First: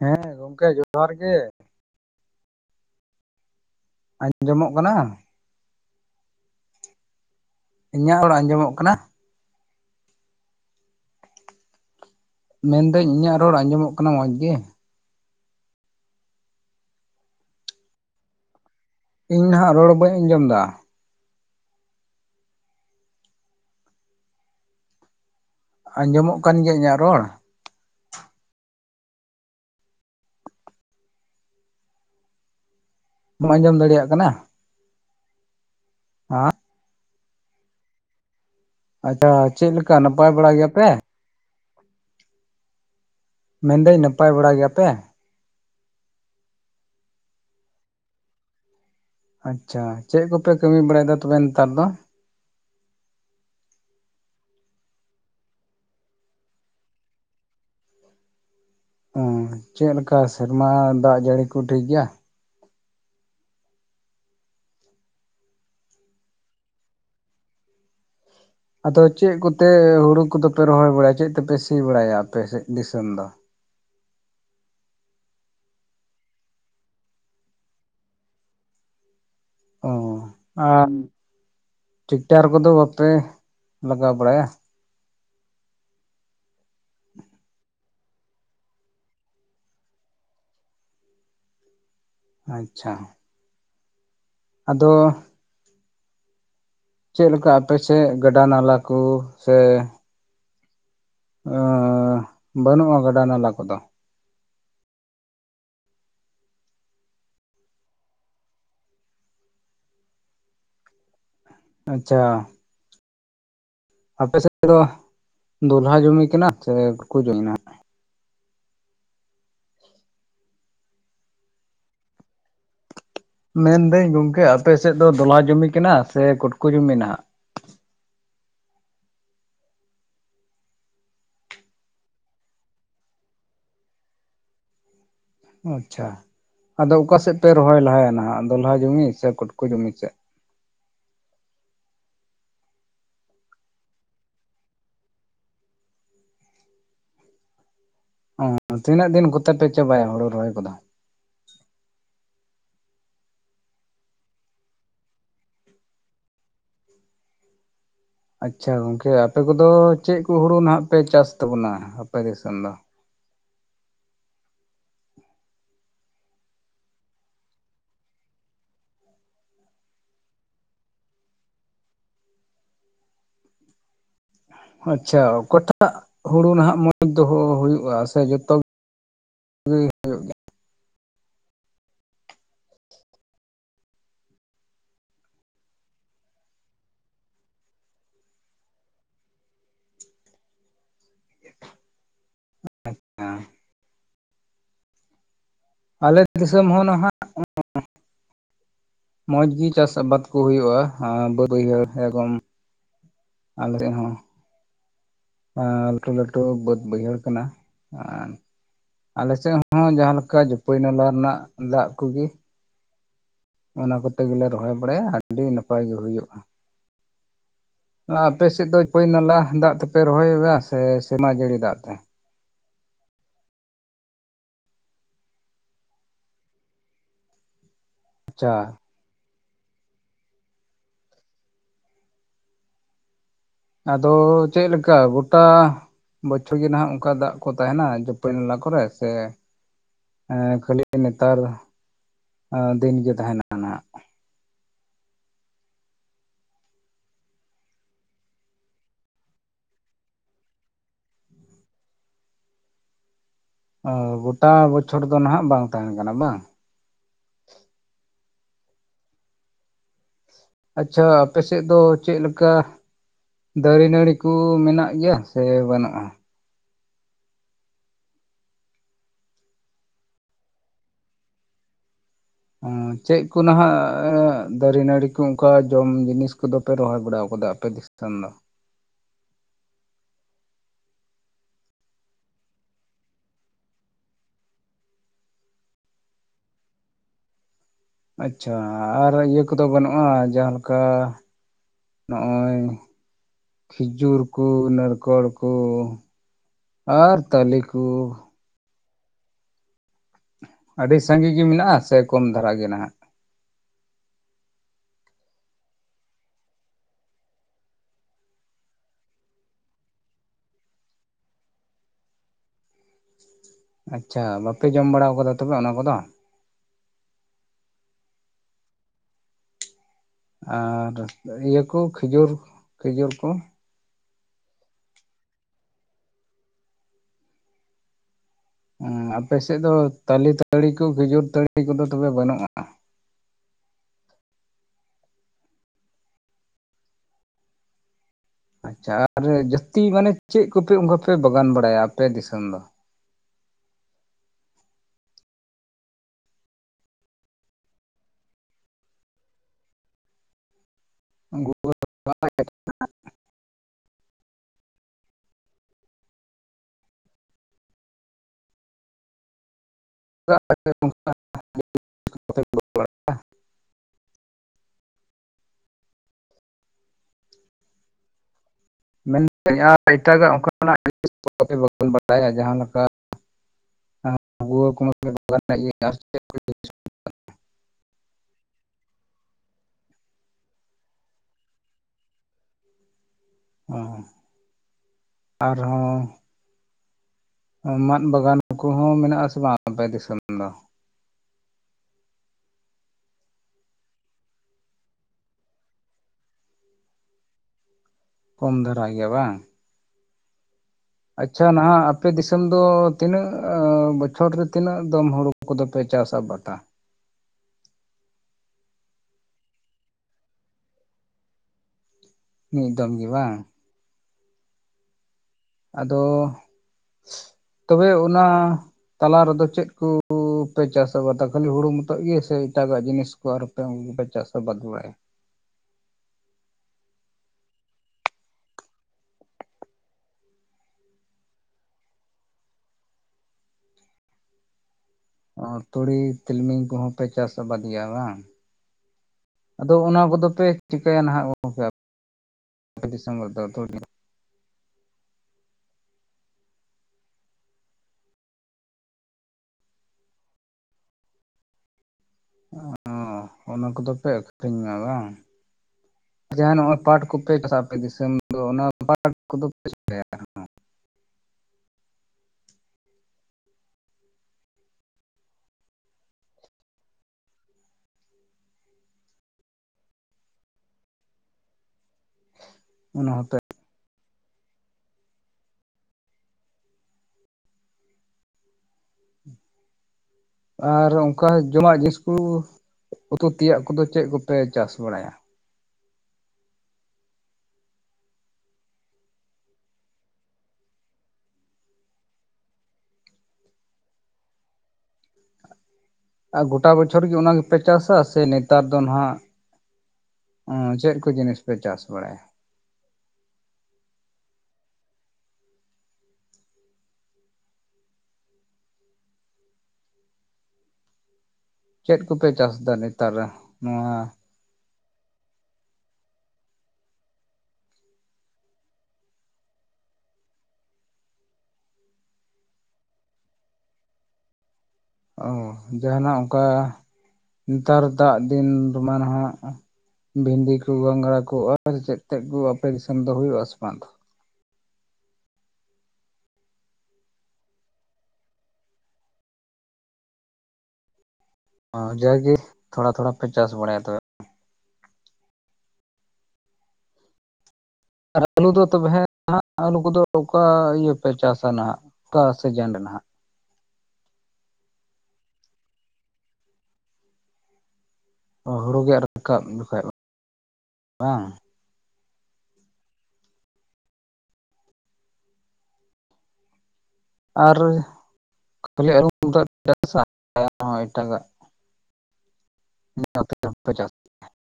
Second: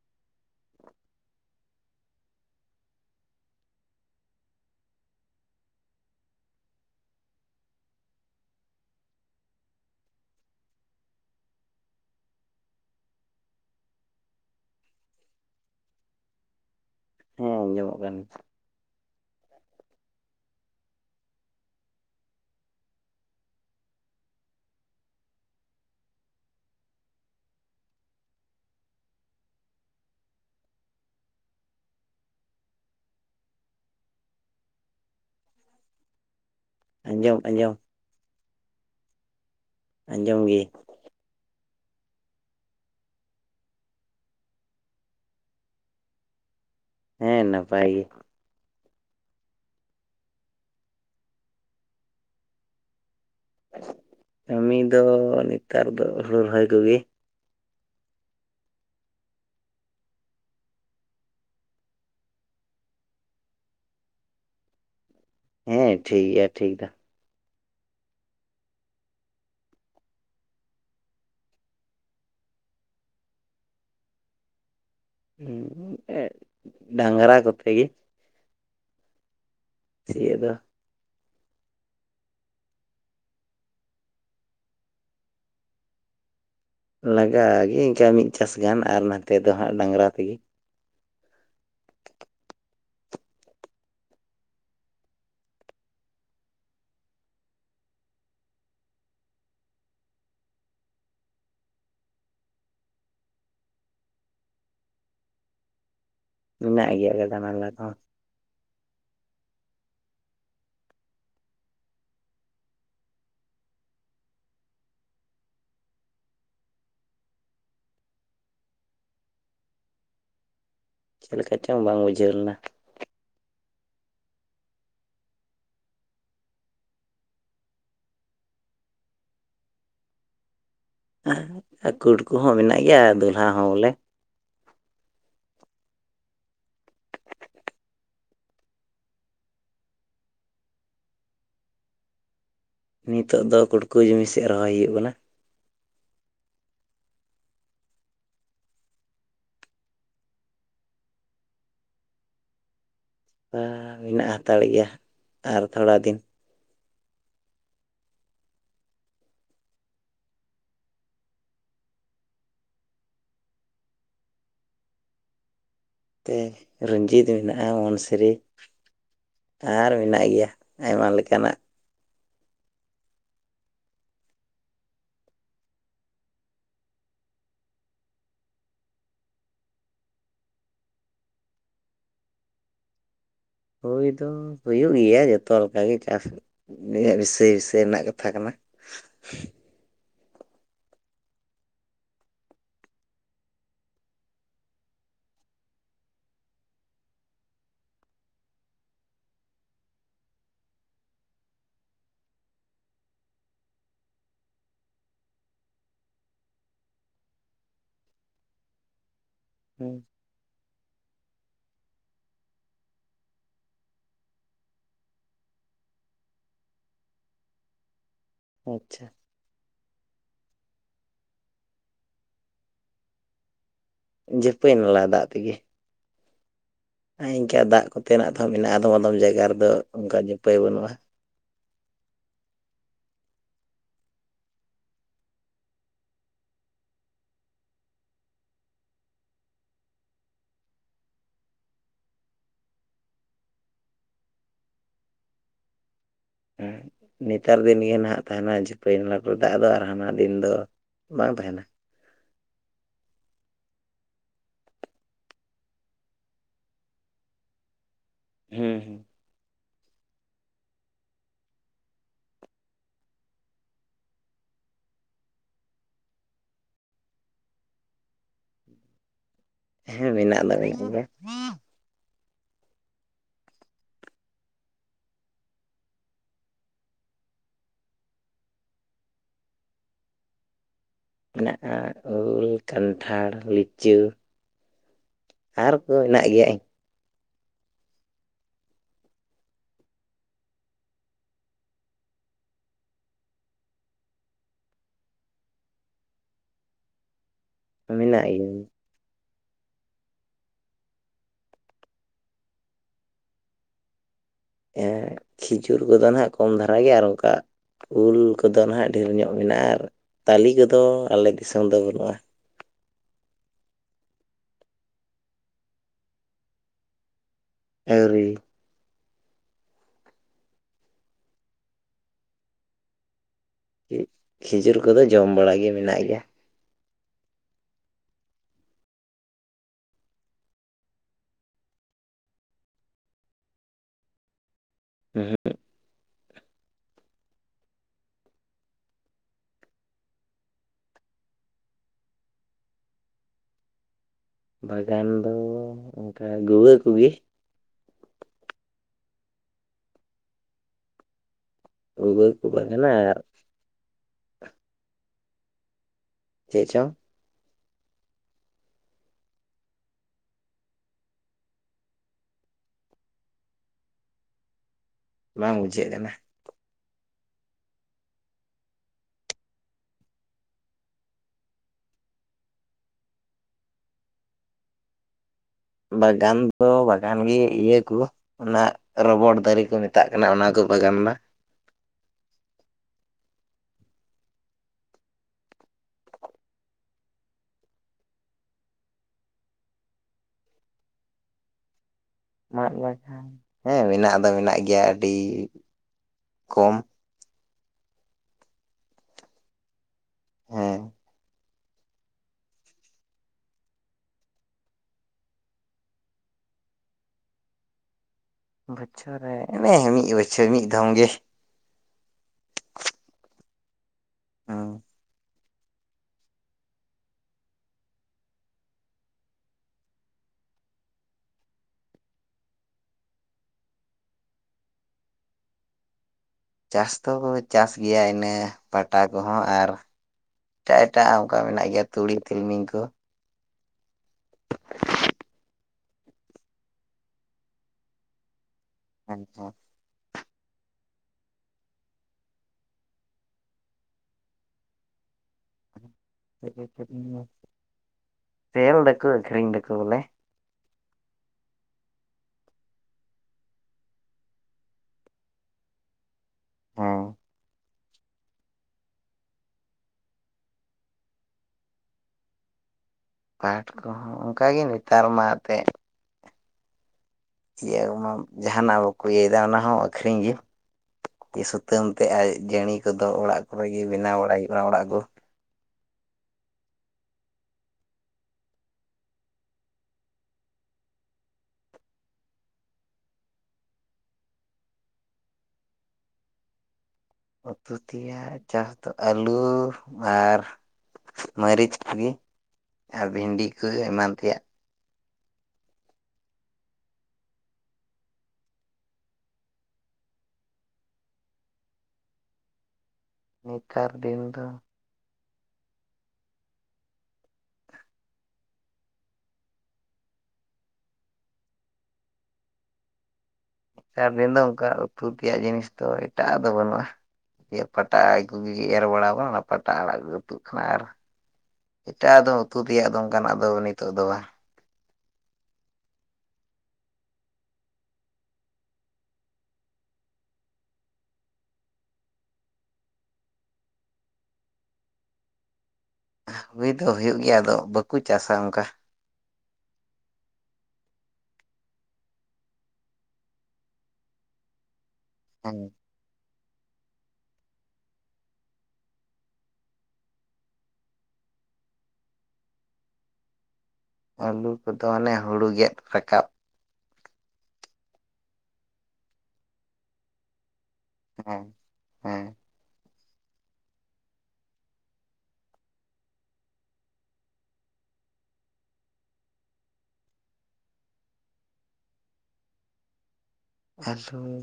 ᱦᱮᱸ ᱜᱚᱝᱠᱮ ᱡᱚᱦᱟᱨ ᱜᱮ ᱟᱸᱡᱚᱢᱚᱜ ᱠᱟᱱᱟ? ᱤᱧᱟᱹᱜ ᱨᱚᱲ ᱟᱸᱡᱚᱢᱚᱜ ᱠᱟᱱᱟ ᱢᱮᱱ ᱫᱟᱹᱧ ᱤᱧᱟᱹᱜ ᱨᱚᱲ ᱟᱸᱡᱚᱢᱚᱜ ᱠᱟᱱᱟ ᱢᱚᱸᱡᱽ ᱜᱮ ᱦᱮᱸ ᱟᱸᱡᱚᱢᱚᱜ ᱠᱟᱱ ᱜᱮᱭᱟ᱾ ᱤᱧ ᱱᱟᱦᱟᱜ ᱨᱚᱲ ᱵᱟᱹᱧ ᱟᱸᱡᱚᱢ ᱮᱫᱟ᱾ ᱟᱸᱡᱚᱢᱚᱜ ᱠᱟᱱ ᱜᱮᱭᱟ ᱤᱧᱟᱹᱜ ᱨᱚᱲ ᱵᱟᱢ ᱟᱸᱡᱚᱢ ᱫᱟᱲᱮᱭᱟᱜ ᱠᱟᱱᱟ [unintelligible] ᱟᱱᱡᱚᱢ ᱟᱱᱡᱚᱢ ᱟᱪᱪᱷᱟ ᱪᱮᱫ ᱞᱮᱠᱟ ᱱᱟᱯᱟᱭ ᱟᱸᱡᱚᱢ ᱵᱟᱲᱟ ᱜᱮ ᱜᱮᱭᱟᱯᱮ? ᱢᱮᱱᱫᱟᱹᱧ ᱱᱟᱯᱟᱭ ᱵᱟᱲᱟ ᱜᱮᱭᱟᱯᱮ? ᱦᱮᱸ ᱱᱟᱯᱟᱭ ᱜᱮ᱾ ᱟᱪᱪᱷᱟ ᱪᱮᱫ ᱠᱚᱯᱮ ᱠᱟᱹᱢᱤ ᱵᱟᱲᱟᱭᱮᱫᱟ ᱛᱚᱵᱮ ᱱᱮᱛᱟᱨ ᱫᱚ? ᱠᱟᱹᱢᱤ ᱫᱚ ᱱᱮᱛᱟᱨ ᱫᱚ ᱦᱩᱲᱩ ᱨᱚᱦᱚᱭ ᱠᱚ ᱜᱮ᱾ ᱚ ᱪᱮᱫᱮᱠᱟ ᱥᱮᱨᱢᱟ ᱫᱟᱜ ᱡᱟᱹᱲᱤ ᱠᱚ ᱴᱷᱤᱠᱜᱭᱟ? ᱦᱮᱸ ᱴᱷᱤᱠ ᱜᱮᱭᱟ ᱴᱷᱤᱠ ᱫᱚ ᱟᱫᱚ ᱪᱮᱫ ᱠᱚᱛᱮ ᱦᱩᱲᱩ ᱠᱚᱫᱚᱯᱮ ᱨᱚᱦᱚᱭ ᱵᱟᱲᱟᱭᱟ ᱪᱮᱫ ᱛᱮᱯᱮ ᱥᱤ ᱵᱟᱲᱟᱭᱟ ᱟᱯᱮ ᱥᱮᱫ ᱫᱤᱥᱚᱢ ᱫᱚ? ᱰᱟᱝᱨᱟ ᱠᱚᱛᱮ ᱜᱮ ᱚ ᱥᱤᱭᱳᱜ ᱫᱚ ᱟᱨ ᱴᱷᱤᱠᱴᱷᱟᱠ ᱠᱚᱫᱚ ᱵᱟᱯᱮ ᱞᱟᱜᱟᱣ ᱵᱟᱲᱟᱭᱟ? ᱞᱟᱜᱟᱜ ᱜᱮ ᱤᱱᱠᱟᱹ ᱢᱤᱫ ᱪᱟᱥ ᱜᱟᱱ ᱟᱨ ᱱᱚᱛᱮ ᱫᱚ ᱦᱟᱸᱜ ᱰᱟᱝᱨᱟ ᱛᱮᱜᱮ᱾ ᱟᱪᱪᱷᱟ ᱟᱫᱚ ᱪᱮᱫ ᱞᱮᱠᱟ ᱟᱯᱮᱥᱮᱫ ᱜᱟᱰᱟ ᱱᱟᱞᱟ ᱠᱚ ᱥᱮ ᱚ ᱵᱟᱹᱱᱩᱜᱼᱟ ᱜᱟᱰᱟ ᱱᱟᱞᱟ ᱠᱚᱫᱚ ᱢᱮᱱᱟᱜ ᱜᱮᱭᱟ ᱜᱟᱫᱟ ᱱᱟᱞᱟ ᱠᱚᱦᱚᱸ ᱟᱪᱪᱷᱟ ᱟᱯᱮᱥᱮᱫ ᱫᱚ ᱫᱩᱞᱦᱟ ᱡᱚᱢᱤ ᱠᱟᱱᱟ ᱥᱮ ᱠᱩᱡᱠᱚ ᱡᱚᱢᱤ ᱱᱟᱦᱟᱜ ᱪᱮᱫ ᱞᱮᱠᱟ ᱪᱚᱝ ᱵᱟᱝ ᱵᱩᱡᱷᱟᱹᱣ ᱞᱮᱱᱟ? ᱢᱮᱱᱫᱟᱹᱧ ᱜᱚᱝᱠᱮ ᱟᱯᱮ ᱥᱮᱫ ᱫᱚ ᱫᱚᱞᱟᱣ ᱡᱚᱢᱤ ᱠᱟᱱᱟ ᱥᱮ ᱠᱩᱴᱠᱩᱡ ᱡᱚᱢᱤ ᱱᱟᱦᱟᱜ ᱟᱠᱩᱴ ᱠᱚᱦᱚᱸ ᱢᱮᱱᱟᱜ ᱜᱮᱭᱟ ᱫᱩᱞᱦᱟ ᱦᱚᱸ ᱵᱚᱞᱮ᱾ ᱟᱪᱪᱷᱟ ᱟᱫᱚ ᱚᱠᱟ ᱥᱮᱫ ᱯᱮ ᱨᱚᱦᱚᱭ ᱞᱟᱦᱟᱭᱟ ᱱᱟᱦᱟᱜ ᱫᱚᱞᱦᱟ ᱡᱚᱢᱤ ᱥᱮ ᱠᱚᱴᱠᱚ ᱡᱚᱢᱤ ᱥᱮᱫ? ᱱᱤᱛᱚᱜ ᱫᱚ ᱠᱩᱴᱠᱩ ᱡᱩᱢᱤ ᱥᱮᱫ ᱨᱚᱦᱚᱭ ᱦᱩᱭᱩᱜ ᱠᱟᱱᱟ᱾ ᱚ ᱛᱤᱱᱟᱹᱜ ᱫᱤᱱ ᱠᱚᱛᱮ ᱯᱮ ᱪᱟᱵᱟᱭᱟ ᱦᱩᱲᱩ ᱨᱚᱦᱚᱭ ᱠᱚᱫᱚ? ᱢᱮᱱᱟᱜ ᱦᱟᱛᱟᱲ ᱜᱮᱭᱟ ᱟᱨ ᱛᱷᱚᱲᱟ ᱫᱤᱱ᱾ ᱟᱪᱪᱷᱟ ᱜᱚᱝᱠᱮ ᱟᱯᱮ ᱠᱚᱫᱚ ᱪᱮᱫ ᱠᱚ ᱦᱩᱲᱩ ᱱᱟᱦᱟᱜ ᱯᱮ ᱪᱟᱥ ᱛᱟᱵᱚᱱᱟ ᱟᱯᱮ ᱫᱤᱥᱚᱢ ᱫᱚ? ᱛᱮ ᱨᱚᱧᱡᱤᱛ ᱢᱮᱱᱟᱜᱼᱟ ᱢᱚᱱᱥᱨᱤ ᱟᱨ ᱢᱮᱱᱟᱜ ᱜᱮᱭᱟ ᱟᱭᱢᱟ ᱞᱮᱠᱟᱱᱟᱜ᱾ ᱟᱪᱪᱷᱟ ᱚᱠᱟᱴᱟᱜ ᱦᱩᱲᱩ ᱱᱟᱦᱟᱜ ᱢᱚᱸᱡᱽ ᱫᱚᱦᱚ ᱦᱩᱭᱩᱜᱼᱟ ᱥᱮ ᱡᱚᱛᱚ [inaudible] ᱦᱩᱭ ᱫᱚ ᱦᱩᱭᱩᱜ ᱜᱮᱭᱟ ᱡᱚᱛᱚ ᱞᱮᱠᱟᱜ ᱜᱮ ᱪᱟᱥ ᱵᱤᱥᱤᱥᱟᱹᱭᱵᱤᱥᱟᱹᱭ ᱨᱮᱱᱟᱜ ᱠᱟᱛᱷᱟ ᱠᱟᱱᱟ᱾ ᱟᱪᱪᱷᱟ [inaudible] ᱟᱞᱮ ᱫᱤᱥᱚᱢ ᱦᱚᱸ ᱱᱟᱦᱟᱜ [inaudible] ᱢᱚᱸᱡᱽᱜᱤ ᱪᱟᱥ ᱟᱵᱟᱫ ᱠᱚ ᱦᱩᱭᱩᱜᱭᱼᱟ ᱵᱟᱹᱫ ᱵᱟᱹᱭᱦᱟᱹᱲ ᱮᱜᱚᱢ [inaudible] ᱟᱢᱨᱮ ᱦᱚᱸ ᱞᱟᱹᱴᱩ ᱞᱟᱹᱴᱩ ᱵᱟᱹᱫ ᱵᱟᱹᱭᱦᱟᱹᱲ ᱠᱟᱱᱟ ᱟᱨ ᱟᱞᱮ ᱥᱮᱫ ᱦᱩᱸ ᱦᱚᱸ ᱡᱟᱦᱟᱸᱮᱠᱟ ᱚᱠᱟ ᱡᱚᱯᱟᱹᱭ ᱱᱚᱣᱟ ᱨᱮᱱᱟᱜ ᱫᱟᱜ ᱠᱚᱜᱮ ᱚᱱᱟ ᱠᱚᱛᱮ ᱜᱮᱞᱮ ᱨᱚᱦᱚᱭ ᱵᱟᱲᱟᱭᱟ ᱟᱹᱰᱤ ᱱᱟᱯᱟᱭ ᱜᱮ ᱦᱩᱭᱩᱜᱼᱟ᱾ ᱟᱯᱮ ᱥᱮᱫ ᱫᱚ ᱟᱪᱪᱷᱟ ᱯᱟᱹᱭ ᱱᱟᱞᱟ ᱫᱟᱜ ᱛᱮᱯᱮ ᱨᱚᱦᱚᱭᱮᱫᱟ ᱥᱮ ᱥᱮᱨᱢᱟ ᱡᱟᱹᱲᱤ ᱫᱟᱜ ᱛᱮ? ᱡᱟᱹᱯᱟᱹᱭ ᱱᱟᱞ ᱫᱟᱜ ᱛᱮᱜᱮ ᱤᱱᱠᱟ ᱫᱟᱜ ᱠᱚᱛᱮᱱᱟᱜ ᱫᱚ ᱟᱪᱪᱷᱟ ᱢᱮᱱᱟᱜᱼᱟ ᱟᱫᱚᱢ ᱟᱫᱚᱢ ᱡᱟᱭᱜᱟ ᱨᱮᱫᱚ ᱚᱱᱠᱟ ᱡᱟᱹᱯᱟᱹᱭ ᱵᱟᱹᱱᱩᱜᱼᱟ᱾ ᱟᱫᱚᱻ ᱪᱮᱫ ᱞᱮᱠᱟ ᱜᱚᱴᱟᱻ ᱵᱚᱪᱷᱚᱨ ᱜᱮ ᱱᱟᱦᱟᱜ ᱚᱱᱠᱟ ᱫᱟᱜ ᱠᱚ ᱛᱟᱦᱮᱱᱟ ᱡᱚᱯᱟᱹᱭ ᱱᱟᱞᱟ ᱠᱚᱨᱮ ᱥᱮ ᱮᱸᱻ ᱠᱷᱟᱹᱞᱤ ᱱᱮᱛᱟᱨ ᱫᱤᱱ ᱜᱮ ᱛᱟᱦᱮᱱᱟ ᱚᱱᱟᱱᱟᱜ ᱱᱮᱛᱟᱨ ᱫᱤᱱ ᱜᱮ ᱱᱟᱦᱟᱜ ᱛᱟᱦᱮᱱᱟ ᱡᱷᱤᱯᱟᱹᱭ ᱱᱟᱞᱟᱴ ᱨᱮ ᱫᱟᱜ ᱫᱚ ᱟᱨ ᱦᱟᱱᱟ ᱫᱤᱱ ᱫᱚ ᱵᱟᱝ ᱛᱟᱦᱮᱱᱟ ᱚ ᱜᱚᱴᱟ ᱵᱚᱪᱷᱚᱨ ᱫᱚ ᱱᱟᱦᱟᱜ ᱵᱟᱝ ᱛᱟᱦᱮᱱ ᱠᱟᱱᱟ ᱵᱟᱝ ᱦᱮᱸ ᱟᱪᱪᱷᱟ ᱟᱯᱮᱥᱮᱫ ᱫᱚ ᱪᱮᱫ ᱞᱮᱠᱟ ᱫᱟᱨᱮ ᱱᱟᱹᱲᱤ ᱠᱚ ᱢᱮᱱᱟᱜ ᱜᱮᱭᱟ ᱥᱮ ᱵᱟᱹᱱᱩᱜ-ᱟ? ᱦᱮᱸ, ᱢᱮᱱᱟᱜ ᱫᱚ, ᱢᱮᱱᱟᱜ ᱜᱮᱭᱟ ᱮᱸᱻ ᱪᱮᱫ ᱠᱚ ᱱᱷᱟᱸᱜ, ᱟ- ᱟᱸᱻᱫᱟᱨᱤ ᱱᱟᱹᱲᱤ ᱠᱚ, ᱚᱱᱠᱟ ᱡᱚᱢ ᱡᱤᱱᱤᱥ ᱠᱚᱫᱚ, ᱯᱮ, ᱨᱚᱦᱚᱭ ᱵᱟᱲᱟ ᱟᱠᱟᱫᱟ, ᱟᱯᱮ ᱫᱚ ᱟᱥᱛᱟᱱ, ᱱᱚ ᱢᱮᱱᱟᱜᱼᱟ, ᱩᱞ, ᱠᱟᱱᱴᱷᱟᱲ, ᱞᱤᱪᱩ ᱟᱨᱠᱚ, ᱦᱮᱱᱟᱜ ᱜᱮᱭᱟ ᱤᱧ ᱟᱪᱪᱷᱟ ᱟᱨ ᱤᱭᱟᱹ ᱠᱚᱫᱚ ᱵᱟᱹᱱᱩᱜ-ᱟ ᱡᱟᱦᱟᱸᱞᱮᱠᱟ ᱱᱚᱜ-ᱚᱭ [unintelligible] ᱾ ᱠᱷᱤᱡᱩᱨ ᱠᱚ ᱱᱟᱲᱠᱳᱞ ᱠᱚ ᱟᱨ ᱛᱟᱞᱮ ᱠ ᱢᱮᱱᱟᱜ ᱜᱤᱭᱟᱹᱧ᱾ ᱟᱹᱰᱤ ᱥᱟᱸᱜᱤ ᱜᱮ ᱢᱮᱱᱟᱜ-ᱟ ᱥᱮ ᱠᱚᱢ ᱫᱷᱟᱨᱟ ᱜᱮ ᱱᱟᱦᱟᱜ? ᱮ ᱠᱷᱤᱡᱩᱨ ᱠᱚᱫᱚ ᱱᱟᱦᱟᱜ ᱠᱚᱢ ᱫᱷᱟᱨᱟ ᱜᱮᱭᱟ ᱟᱨ ᱚᱱᱠᱟ ᱩᱞ ᱠᱚᱫᱚ ᱱᱟᱦᱟᱜ ᱰᱷᱮᱨ ᱧᱚᱜ ᱢᱮᱱᱟᱜ-ᱟ ᱟᱨ ᱛᱟᱞᱤ ᱠᱚᱫᱚ ᱟᱞᱮ ᱫᱤᱥᱚᱢ ᱫᱚ ᱵᱟᱹᱱᱩᱜ-ᱟ᱾ ᱟᱪᱪᱷᱟ ᱵᱟᱯᱮ ᱡᱚᱢ ᱵᱟᱲᱟᱣ ᱠᱟᱫᱟ ᱛᱚᱵᱮ ᱚᱱᱟ ᱠᱚᱫᱚ? ᱟᱹᱣᱨᱤ᱾ ᱟᱨ ᱤᱭᱟᱹ, ᱠᱚ ᱠᱷᱤᱡᱩᱨ, ᱠᱷᱤᱡᱩᱨ ᱠᱚ [unintelligible] ᱠᱷᱤᱡᱩᱨ ᱠᱚᱫᱚ, ᱡᱚᱢ ᱵᱟᱲᱟ ᱜᱮ, ᱢᱮᱱᱟᱜ ᱜᱮᱭᱟ ᱩᱸᱼ ᱟᱯᱮ ᱥᱮᱫ ᱫᱚ, ᱛᱟᱞᱮ ᱛᱟᱹᱲᱤ ᱠᱚ, ᱠᱷᱤᱡᱩᱨ ᱛᱟᱹᱲᱤ ᱠᱚᱫᱚ, ᱛᱚᱵᱮ ᱵᱟᱹᱱᱩᱜᱼᱟ? ᱩᱸ ᱦᱩᱸ [unintelligible] ᱾ ᱟᱪᱪᱷᱟ ᱟᱨ ᱡᱟᱹᱥᱛᱤ ᱢᱟᱱᱮ ᱪᱮᱫ ᱠᱚᱯᱮ ᱚᱱᱠᱟᱯᱮ ᱵᱟᱜᱟᱱ ᱵᱟᱲᱟᱭᱟ ᱟᱯᱮ ᱫᱤᱥᱚᱢ ᱫᱚ? ᱵᱟᱜᱟᱱ ᱫᱚ ᱚᱱᱠᱟ ᱜᱩᱣᱟᱹ ᱠᱚᱜᱮ᱾ ᱟᱝᱜᱩ [unintelligible] ᱾ ᱩᱵᱟᱹ ᱠᱚᱵ ᱠᱟᱱᱟᱨ [unintelligible] ᱾ ᱪᱮᱜ ᱪᱚᱝ᱾ [inaudible] [unintelligible] ᱵᱟᱝ ᱵᱩᱡᱷᱟᱹᱜ ᱠᱟᱱᱟ? ᱢᱮᱱᱫᱟᱹᱧ ᱟᱨ ᱮᱴᱟᱜᱟᱜ ᱚᱱᱠᱟᱱᱟᱜ ᱵᱟᱹᱵᱤᱱ ᱵᱟᱰᱟᱭᱟ ᱡᱟᱦᱟᱸ ᱞᱮᱠᱟ ᱾ ᱟᱸ ᱜᱩᱟᱹ ᱠᱚᱢᱟ ᱢᱮ ᱵᱟᱯᱞᱟ ᱨᱮᱱᱟᱜ, ᱤᱭᱟᱹ ᱵᱟᱜᱟᱱ ᱫᱚ ᱵᱟᱝ ᱛᱟᱦᱮᱱ ᱜᱮ ᱤᱭᱟᱹ ᱠᱚ, ᱚᱱᱟ ᱨᱚᱵᱚᱲ ᱫᱟᱨᱮ ᱠᱚ, ᱢᱮᱛᱟᱜ ᱠᱟᱱᱟ ᱾ ᱚᱱᱟ ᱠᱚ ᱵᱟᱜᱟᱱ ᱮᱱᱟ ᱚᱸᱻᱦᱚᱸ, ᱟᱨᱦᱚᱸ ᱢᱟᱫ ᱵᱟᱜᱟᱱ ᱠᱚᱦᱚᱸ, ᱢᱮᱱᱟᱜ ᱟᱥᱮ? ᱵᱟᱝ ᱟᱯᱮ ᱫᱤᱥᱚᱢ ᱫᱚ? ᱢᱮᱱᱟᱜ ᱜᱮᱭᱟ‌? ᱦᱮᱸ ᱢᱮᱱᱟᱜ ᱫᱚ ᱢᱮᱱᱟᱜ ᱜᱮᱭᱟ ᱟᱹᱰᱤ ᱠᱚᱢ ᱠᱚᱢ ᱫᱷᱟᱨᱟ ᱜᱮᱭᱟ ᱵᱟᱝ? ᱦᱮᱸ ᱟᱪᱪᱷᱟ ᱱᱟᱦᱟᱜ ᱟᱯᱮ ᱫᱤᱥᱚᱢ ᱫᱚ ᱛᱤᱱᱟᱹᱜ ᱵᱚᱪᱷᱚᱨ ᱨᱮ ᱛᱤᱱᱟᱹᱜ ᱫᱚᱢ ᱦᱩᱲᱩ ᱠᱚᱫᱚ ᱯᱮ ᱪᱟᱥ ᱟᱵᱟᱫ-ᱟ᱾ ᱵᱚᱪᱷᱚᱨ ᱨᱮ ᱚᱱᱮ ᱢᱤᱫ ᱵᱚᱪᱷᱚᱨ ᱢᱤᱫ ᱫᱷᱟᱣ ᱜᱮ ᱢᱤᱫ ᱫᱚᱢ ᱜᱮ ᱵᱟᱝ? ᱦᱚᱸ, ᱟᱫᱚ ᱛᱚᱵᱮ ᱚᱱᱟ ᱛᱟᱞᱟ ᱨᱮᱫᱚ ᱪᱮᱫ ᱠᱩᱯᱮ ᱪᱟᱥ ᱟᱵᱟᱫᱟ ᱠᱷᱟᱹᱞᱤ ᱦᱩᱨᱩ ᱢᱚᱛᱚ ᱜᱮ ᱥᱮ ᱮᱴᱟᱜᱟᱜ ᱡᱤᱱᱤᱥ ᱡᱤᱱᱤᱥ ᱦᱚᱲ ᱫᱚᱢ ᱪᱟᱪᱟᱥ ᱟᱵᱟᱫ ᱵᱟᱲᱟᱭᱟ᱾ ᱪᱟᱥ ᱫᱚᱠᱚ ᱪᱟᱥ ᱜᱮᱭᱟ ᱤᱱᱟᱹ ᱯᱟᱴᱟ ᱠᱚᱦᱚ ᱟᱨ ᱮᱴᱟᱜ ᱮᱴᱟᱜ ᱚᱱᱠᱟ ᱢᱮᱱᱟᱜ ᱜᱮᱭᱟ ᱛᱩᱲᱤ ᱛᱤᱞᱢᱤᱧ ᱠᱚ᱾ ᱚ ᱛᱩᱲᱤ ᱛᱤᱞᱢᱤᱧ ᱠᱚᱦᱚ ᱯᱮ ᱪᱟᱥ ᱟᱵᱟᱫ ᱜᱮᱭᱟ ᱵᱟᱝ ᱮᱱ ᱛᱷᱚ ᱟᱫᱚ ᱚᱱᱟ ᱠᱚᱫᱚᱯᱮ ᱪᱤᱠᱟᱹᱭᱟ ᱱᱟᱦᱟᱜ ᱟᱯᱮ ᱫᱤᱥᱚᱢ ᱨᱮᱫᱚ ᱥᱮᱞ ᱫᱟᱠᱚ ᱟᱹᱠᱷᱨᱤᱧ ᱫᱚᱠᱚ ᱵᱚᱞᱮ ᱚ ᱚᱱᱟ ᱠᱚᱫᱚ ᱯᱮ ᱟᱹᱠᱷᱨᱤᱧᱟ ᱵᱟᱝ ᱡᱟᱦᱟᱸ ᱱᱚᱣᱟ ᱯᱟᱴ ᱦᱮᱸ ᱠᱚᱯᱮ ᱪᱟᱥᱟ ᱟᱯᱮ ᱫᱤᱥᱚᱢ ᱫᱚ ᱚᱱᱟ ᱯᱟᱴ ᱠᱚᱫᱚ ᱯᱮ ᱪᱤᱠᱭᱟ ᱯᱟᱴ ᱠᱚᱦᱚᱸ ᱚᱱᱠᱟᱜᱮ ᱱᱮᱛᱟᱨ ᱢᱟ ᱛᱮᱜ ᱤᱭᱟ ᱚᱱᱟ ᱡᱟᱦᱟᱱᱟᱜ ᱵᱟᱠᱚ ᱤᱭᱟᱹᱭᱮᱫᱟ ᱚᱱᱟ ᱦᱚᱸ ᱟᱹᱠᱷᱨᱤᱧ ᱜᱮ [unintelligible] ᱛᱟᱹᱢ ᱛᱮ ᱟᱭ ᱡᱟᱹᱲᱤ ᱠᱚᱫᱚ ᱚᱱᱟ ᱦᱚᱸᱯᱮ ᱚᱲᱟᱜ ᱠᱚᱨᱮᱜᱮ ᱵᱮᱱᱟᱣ ᱵᱟᱲᱟᱭ ᱦᱩᱭᱩᱜᱼᱟ ᱚᱲᱟᱜ ᱠᱚ ᱟᱨ ᱚᱱᱠᱟ ᱡᱚᱢᱟᱜ ᱡᱤᱱᱤᱥ ᱠᱩ ᱩᱛᱩ ᱛᱮᱭᱟᱜ ᱠᱚᱫᱚ ᱪᱮᱫ ᱠᱚᱯᱮ ᱪᱟᱥ ᱵᱟᱲᱟᱭᱟ ᱩᱛᱩ ᱛᱮᱭᱟᱜ ᱪᱟᱥ ᱫᱚ ᱟᱹᱞᱩ ᱟᱨ ᱢᱟᱹᱨᱤᱪ ᱠᱚᱜᱤ ᱟᱨ ᱵᱷᱮᱱᱰᱤ ᱠᱚ ᱮᱢᱟᱱ ᱛᱮᱭᱟᱜ ᱾ ᱟᱨ ᱜᱚᱴᱟ ᱵᱚᱪᱷᱚᱨ ᱜᱮ ᱚᱱᱟ ᱜᱮᱯᱮ ᱪᱟᱥᱟ ᱥᱮ ᱱᱮᱛᱟᱨ ᱫᱚ ᱱᱟᱦᱟᱜ ᱦᱚᱸ ᱪᱮᱫ ᱠᱚ ᱡᱤᱱᱤᱥ ᱯᱮ ᱪᱟᱥ ᱵᱟᱲᱟᱭᱟ ᱱᱮᱛᱟᱨ ᱫᱤᱱ ᱫᱚ ᱪᱮᱫ ᱠᱚᱯᱮ ᱪᱟᱥ ᱫᱟ ᱱᱮᱛᱟᱨ? ᱱᱚᱣᱟ ᱟᱨ ᱫᱤᱱ ᱫᱚ ᱚᱱᱠᱟ ᱩᱛᱩ ᱛᱮᱭᱟᱜ ᱡᱤᱱᱤᱥ ᱫᱚ ᱮᱴᱟᱜ ᱟᱜ ᱫᱚ ᱵᱟᱹᱱᱩᱜᱼᱟ ᱤᱭᱟᱜ ᱯᱟᱴᱟ ᱟᱭ ᱠᱚᱜᱮ ᱮᱨ ᱵᱟᱲᱟᱣ ᱚᱱᱟ ᱯᱟᱴᱟ ᱟᱲᱟᱜ ᱜᱮ ᱩᱛᱩᱜ ᱠᱟᱱᱟ ᱟᱨ ᱮᱴᱟᱜᱟᱜ ᱫᱚ ᱩᱛᱩ ᱛᱮᱭᱟᱜ ᱫᱚ ᱚᱝᱠᱟᱱᱟᱜ ᱫᱚ ᱱᱤᱛᱚᱜ ᱫᱚ ᱵᱟᱝ ᱚ ᱡᱟᱦᱟᱱᱟᱜ ᱚᱱᱠᱟ ᱱᱮᱛᱟᱨ ᱫᱟᱜ ᱫᱤᱱ ᱨᱚᱢᱟ ᱦᱟᱜ ᱵᱷᱤᱱᱰᱤ ᱠᱩ ᱜᱷᱟᱸᱜᱨᱟ ᱠᱚ ᱟᱨ ᱪᱮᱫ ᱛᱮᱫ ᱠᱚ ᱚᱯᱮ ᱫᱤᱥᱚᱢ ᱫᱚ ᱦᱩᱭᱩᱜᱼᱟ ᱥᱮ ᱵᱟᱝ ᱦᱩᱭ ᱫᱚ ᱦᱩᱭᱩᱜ ᱜᱮᱭᱟ ᱟᱫᱚ ᱵᱟᱠᱚ ᱪᱟᱥᱟ ᱚᱱᱠᱟ ᱚ ᱡᱟᱣᱜᱮ ᱛᱷᱚᱲᱟ ᱛᱷᱚᱲᱟ ᱯᱮ ᱪᱟᱥ ᱵᱟᱲᱟᱭᱟ ᱛᱚᱵᱮ ᱾ ᱦᱮᱸᱧ ᱟᱨ ᱟᱹᱞᱩ ᱫᱚ ᱛᱚᱵᱮ ᱟᱹᱞᱩ ᱠᱚᱫᱚ ᱚᱠᱟ ᱤᱭᱟᱹ ᱯᱮ ᱪᱟᱥᱟ ᱱᱟᱦᱟᱜ ᱚᱠᱟ ᱥᱤᱡᱮᱱ ᱨᱮ ᱱᱟᱦᱟᱜ ᱟᱹᱞᱩ ᱠᱚᱫᱚ ᱚᱱᱮ ᱦᱩᱲᱩ ᱜᱮᱫ ᱨᱟᱠᱟᱵ ᱚ ᱦᱩᱲᱩ ᱜᱮᱫ ᱨᱟᱠᱟᱵ [unintelligible] ᱵᱟᱝ? ᱦᱮᱸ ᱦᱮᱸ ᱟᱨ ᱠᱷᱟᱹᱞᱤ [unintelligible] ᱪᱟᱥᱟ ᱟᱨᱦᱚ ᱮᱴᱟᱜᱟᱜ ᱦ ᱟᱨᱦᱚᱸ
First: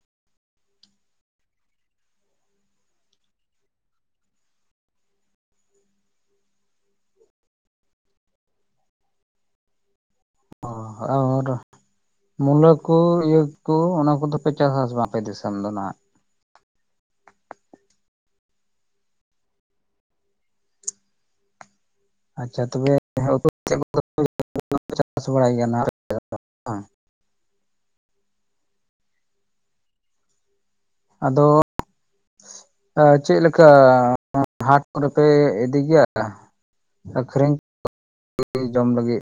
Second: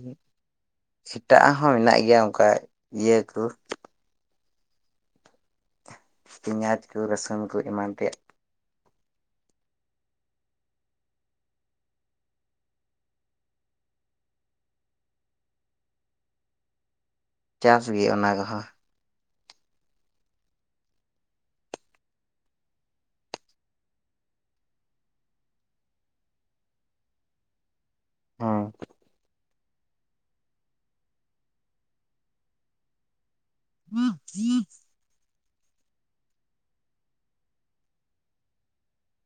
ᱮᱴᱟᱜ ᱦᱚᱸ ᱢᱮᱱᱟᱜ ᱜᱮᱭᱟ ᱚᱱᱠᱟ ᱤᱭᱟᱹ ᱠᱚ ᱯᱮᱸᱭᱟᱡᱽ ᱠᱚ ᱨᱟᱹᱥᱩᱱ ᱠᱚ ᱮᱢᱟᱱ ᱛᱮᱭᱟᱜ ᱚ ᱟᱨ ᱢᱩᱞᱟᱹ ᱠᱩ ᱤᱭᱟᱹ ᱠᱩ ᱚᱱᱟ ᱠᱚᱫᱚᱯᱮ ᱪᱟᱥ ᱟᱥᱮ ᱵᱟᱝ ᱟᱯᱮ ᱫᱤᱥᱚᱢ ᱫᱚ ᱱᱟᱜ ᱪᱟᱥ ᱜᱮ ᱚᱱᱟ ᱠᱚᱦᱚᱸ ᱟᱪᱷᱟ ᱛᱚᱵᱮ [unintelligible] ᱥᱮᱫ ᱠᱚ ᱪᱟᱥ ᱵᱟᱲᱟᱭᱟᱱᱟ ᱦᱮᱸ ᱟᱫᱚ ᱪᱮᱫ ᱞᱠᱟ ᱦᱟᱴ ᱦᱩᱲᱩ ᱯᱮ ᱤᱫᱤ ᱜᱮᱭᱟ ᱟᱹᱠᱷᱨᱤᱧ ᱡᱚᱢ ᱞᱟᱹᱜᱤᱫ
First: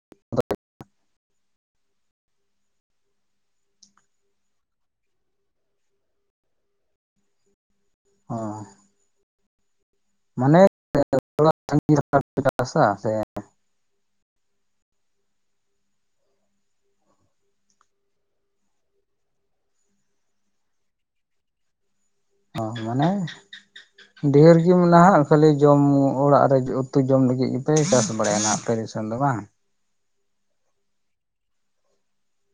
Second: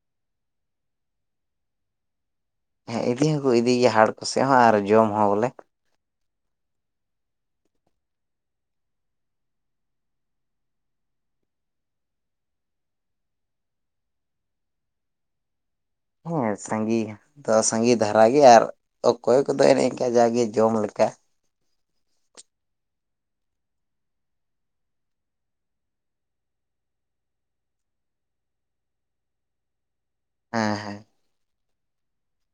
ᱦᱮᱸ ᱤᱫᱤ ᱦᱚᱸᱠᱚ ᱤᱫᱤᱜᱮᱭᱟ ᱦᱟᱴ ᱠᱚ ᱥᱮᱫ ᱦᱚᱸ ᱟᱨ ᱡᱚᱢ ᱦᱚᱸ ᱵᱚᱞᱮ ᱦ ᱢᱟᱱᱮ [unintelligible] ᱪᱟᱥᱟ ᱥᱮ ᱦᱮᱸ ᱥᱟᱺᱜᱤᱟ ᱛᱚ ᱥᱟᱸᱜᱮ ᱫᱷᱟᱨᱟ ᱜᱮ ᱟᱨ ᱚᱠᱚᱭ ᱠᱚᱫᱚ ᱮᱱᱮ ᱮᱱᱟ ᱡᱟᱜᱮ ᱡᱚᱢ ᱞᱮᱠᱟ ᱚ ᱢᱟᱱᱮ ᱰᱷᱮᱨ ᱜᱤ ᱢᱮᱱᱟᱜᱼᱟ ᱠᱷᱟᱹᱞᱤ ᱡᱚᱢ ᱚᱲᱟᱜ ᱨᱮ ᱩᱛᱩ ᱡᱚᱢ ᱞᱟᱹᱜᱤᱜ ᱜᱮᱯᱮ ᱪᱟᱥ ᱵᱟᱲᱟᱭᱟ ᱱᱟᱜ ᱟᱯᱮ [unintelligible] ᱫᱚ ᱵᱟᱝ ᱦᱮᱸ ᱦᱮᱸ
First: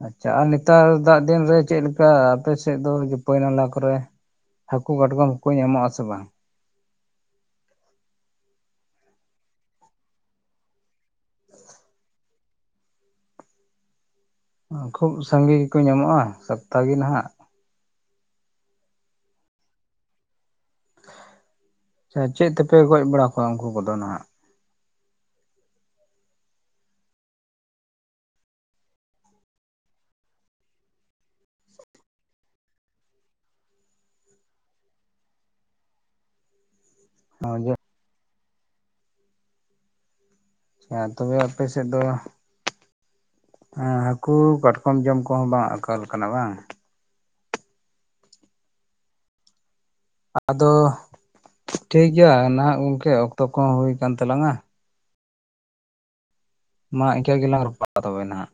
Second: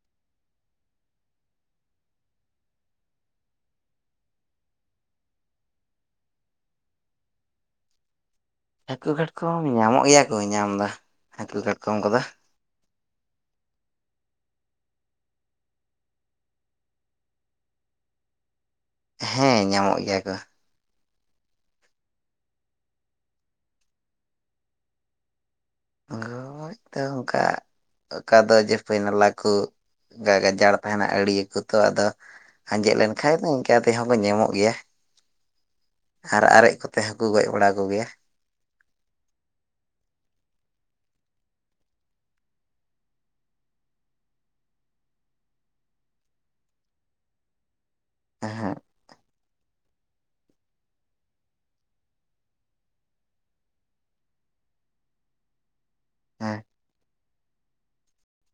ᱟᱪᱷᱟ ᱟᱨ ᱱᱮᱛᱟᱨ ᱫᱟᱜ ᱫᱤᱱ ᱨᱮ ᱪᱮᱫ ᱞᱮᱠᱟ ᱟᱯᱮ ᱥᱮᱫ ᱫᱚ ᱯᱟᱹᱭ ᱱᱟᱞᱟ ᱠᱚᱨᱮ ᱦᱟᱹᱠᱩ ᱠᱟᱴᱠᱚᱢ ᱠᱚ ᱧᱟᱢᱚᱜ ᱟᱥᱮ ᱵᱟᱝ ᱦᱟᱹᱠᱩ ᱠᱟᱴᱠᱚᱢ ᱧᱟᱢᱚᱜ ᱜᱮᱭᱟ ᱠᱚ ᱧᱟᱢ ᱫᱚ ᱦᱟᱹᱠᱩ ᱠᱟᱴᱠᱚᱢ ᱠᱚᱫᱚ ᱠᱷᱩᱵ ᱥᱟᱸᱜᱮ ᱜᱮᱠᱚ ᱧᱟᱢᱚᱜᱼᱟ ᱥᱚᱯᱛᱟ ᱜᱮ ᱱᱟᱦᱟᱜ ᱦᱮ ᱧᱟᱢᱚᱜ ᱜᱮᱭᱟ ᱠᱚ ᱥᱮ ᱪᱮᱫ ᱛᱮᱯᱮ ᱜᱚᱡ ᱵᱟᱲᱟ ᱠᱚᱣᱟ ᱩᱱᱠᱩ ᱠᱚᱫᱚ ᱱᱟᱦᱟᱜ ᱜᱚᱡ ᱫᱚ ᱚᱱᱠᱟ ᱚᱠᱟ ᱫᱚ ᱡᱮ ᱯᱟᱹᱭᱱᱟᱞᱟ ᱠᱚ ᱚᱝᱠᱟ ᱜᱟᱡᱟᱲ ᱛᱟᱦᱮᱱᱟ ᱟᱹᱬᱤᱭᱟᱹ ᱠᱚ ᱛᱚ ᱟᱫᱚ ᱟᱸᱡᱮᱫ ᱞᱮᱱᱠᱷᱟᱡ ᱫᱚ ᱤᱱᱠᱟᱹ ᱛᱮᱦᱚᱸ ᱠᱚ ᱧᱟᱢᱚᱜ ᱜᱮᱭᱟ ᱟᱨ ᱟᱨᱮᱡ ᱠᱚᱛᱮ ᱦᱚᱹᱠᱚ ᱜᱚᱡ ᱵᱟᱲᱟ ᱠᱚᱜᱮᱭᱟ ᱟᱨ ᱛᱚᱵᱮ ᱟᱯᱮ ᱥᱮᱫ ᱫᱚ ᱦᱮᱸ ᱦᱟᱹᱠᱩ ᱠᱟᱴᱠᱚᱢ ᱡᱚᱢ ᱠᱚᱦᱚᱸ ᱵᱟᱝ ᱟᱠᱟᱞ ᱟᱠᱟᱱᱟ ᱵᱟᱝ ᱮᱸᱦᱮᱸᱜ ᱟᱫᱚ ᱴᱷᱤᱠᱜᱭᱟ ᱱᱟᱦᱟᱜ ᱜᱚᱢᱠᱮ ᱚᱠᱛᱚ ᱠᱚᱦᱚᱸ ᱦᱩᱭᱠᱟᱱ ᱛᱟᱞᱟᱝᱟ ᱦᱮᱸ ᱢᱟ ᱤᱱᱠᱟᱹ ᱜᱮᱞᱟᱝ ᱨᱟᱯᱚᱲᱟ [unintelligible] ᱛᱚᱵᱮ ᱱᱟᱦᱟᱜ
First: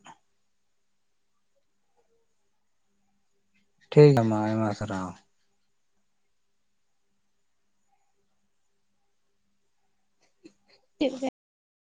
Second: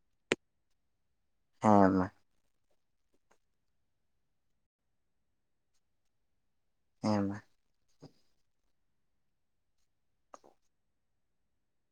ᱦᱮᱸ ᱢᱟ ᱴᱷᱤᱠ ᱜᱮᱭᱟ ᱢᱟ ᱟᱭᱢᱟ ᱥᱟᱨᱦᱟᱣ ᱦᱮᱸ ᱢᱟ ᱪᱤᱫ ᱞᱮᱠᱟ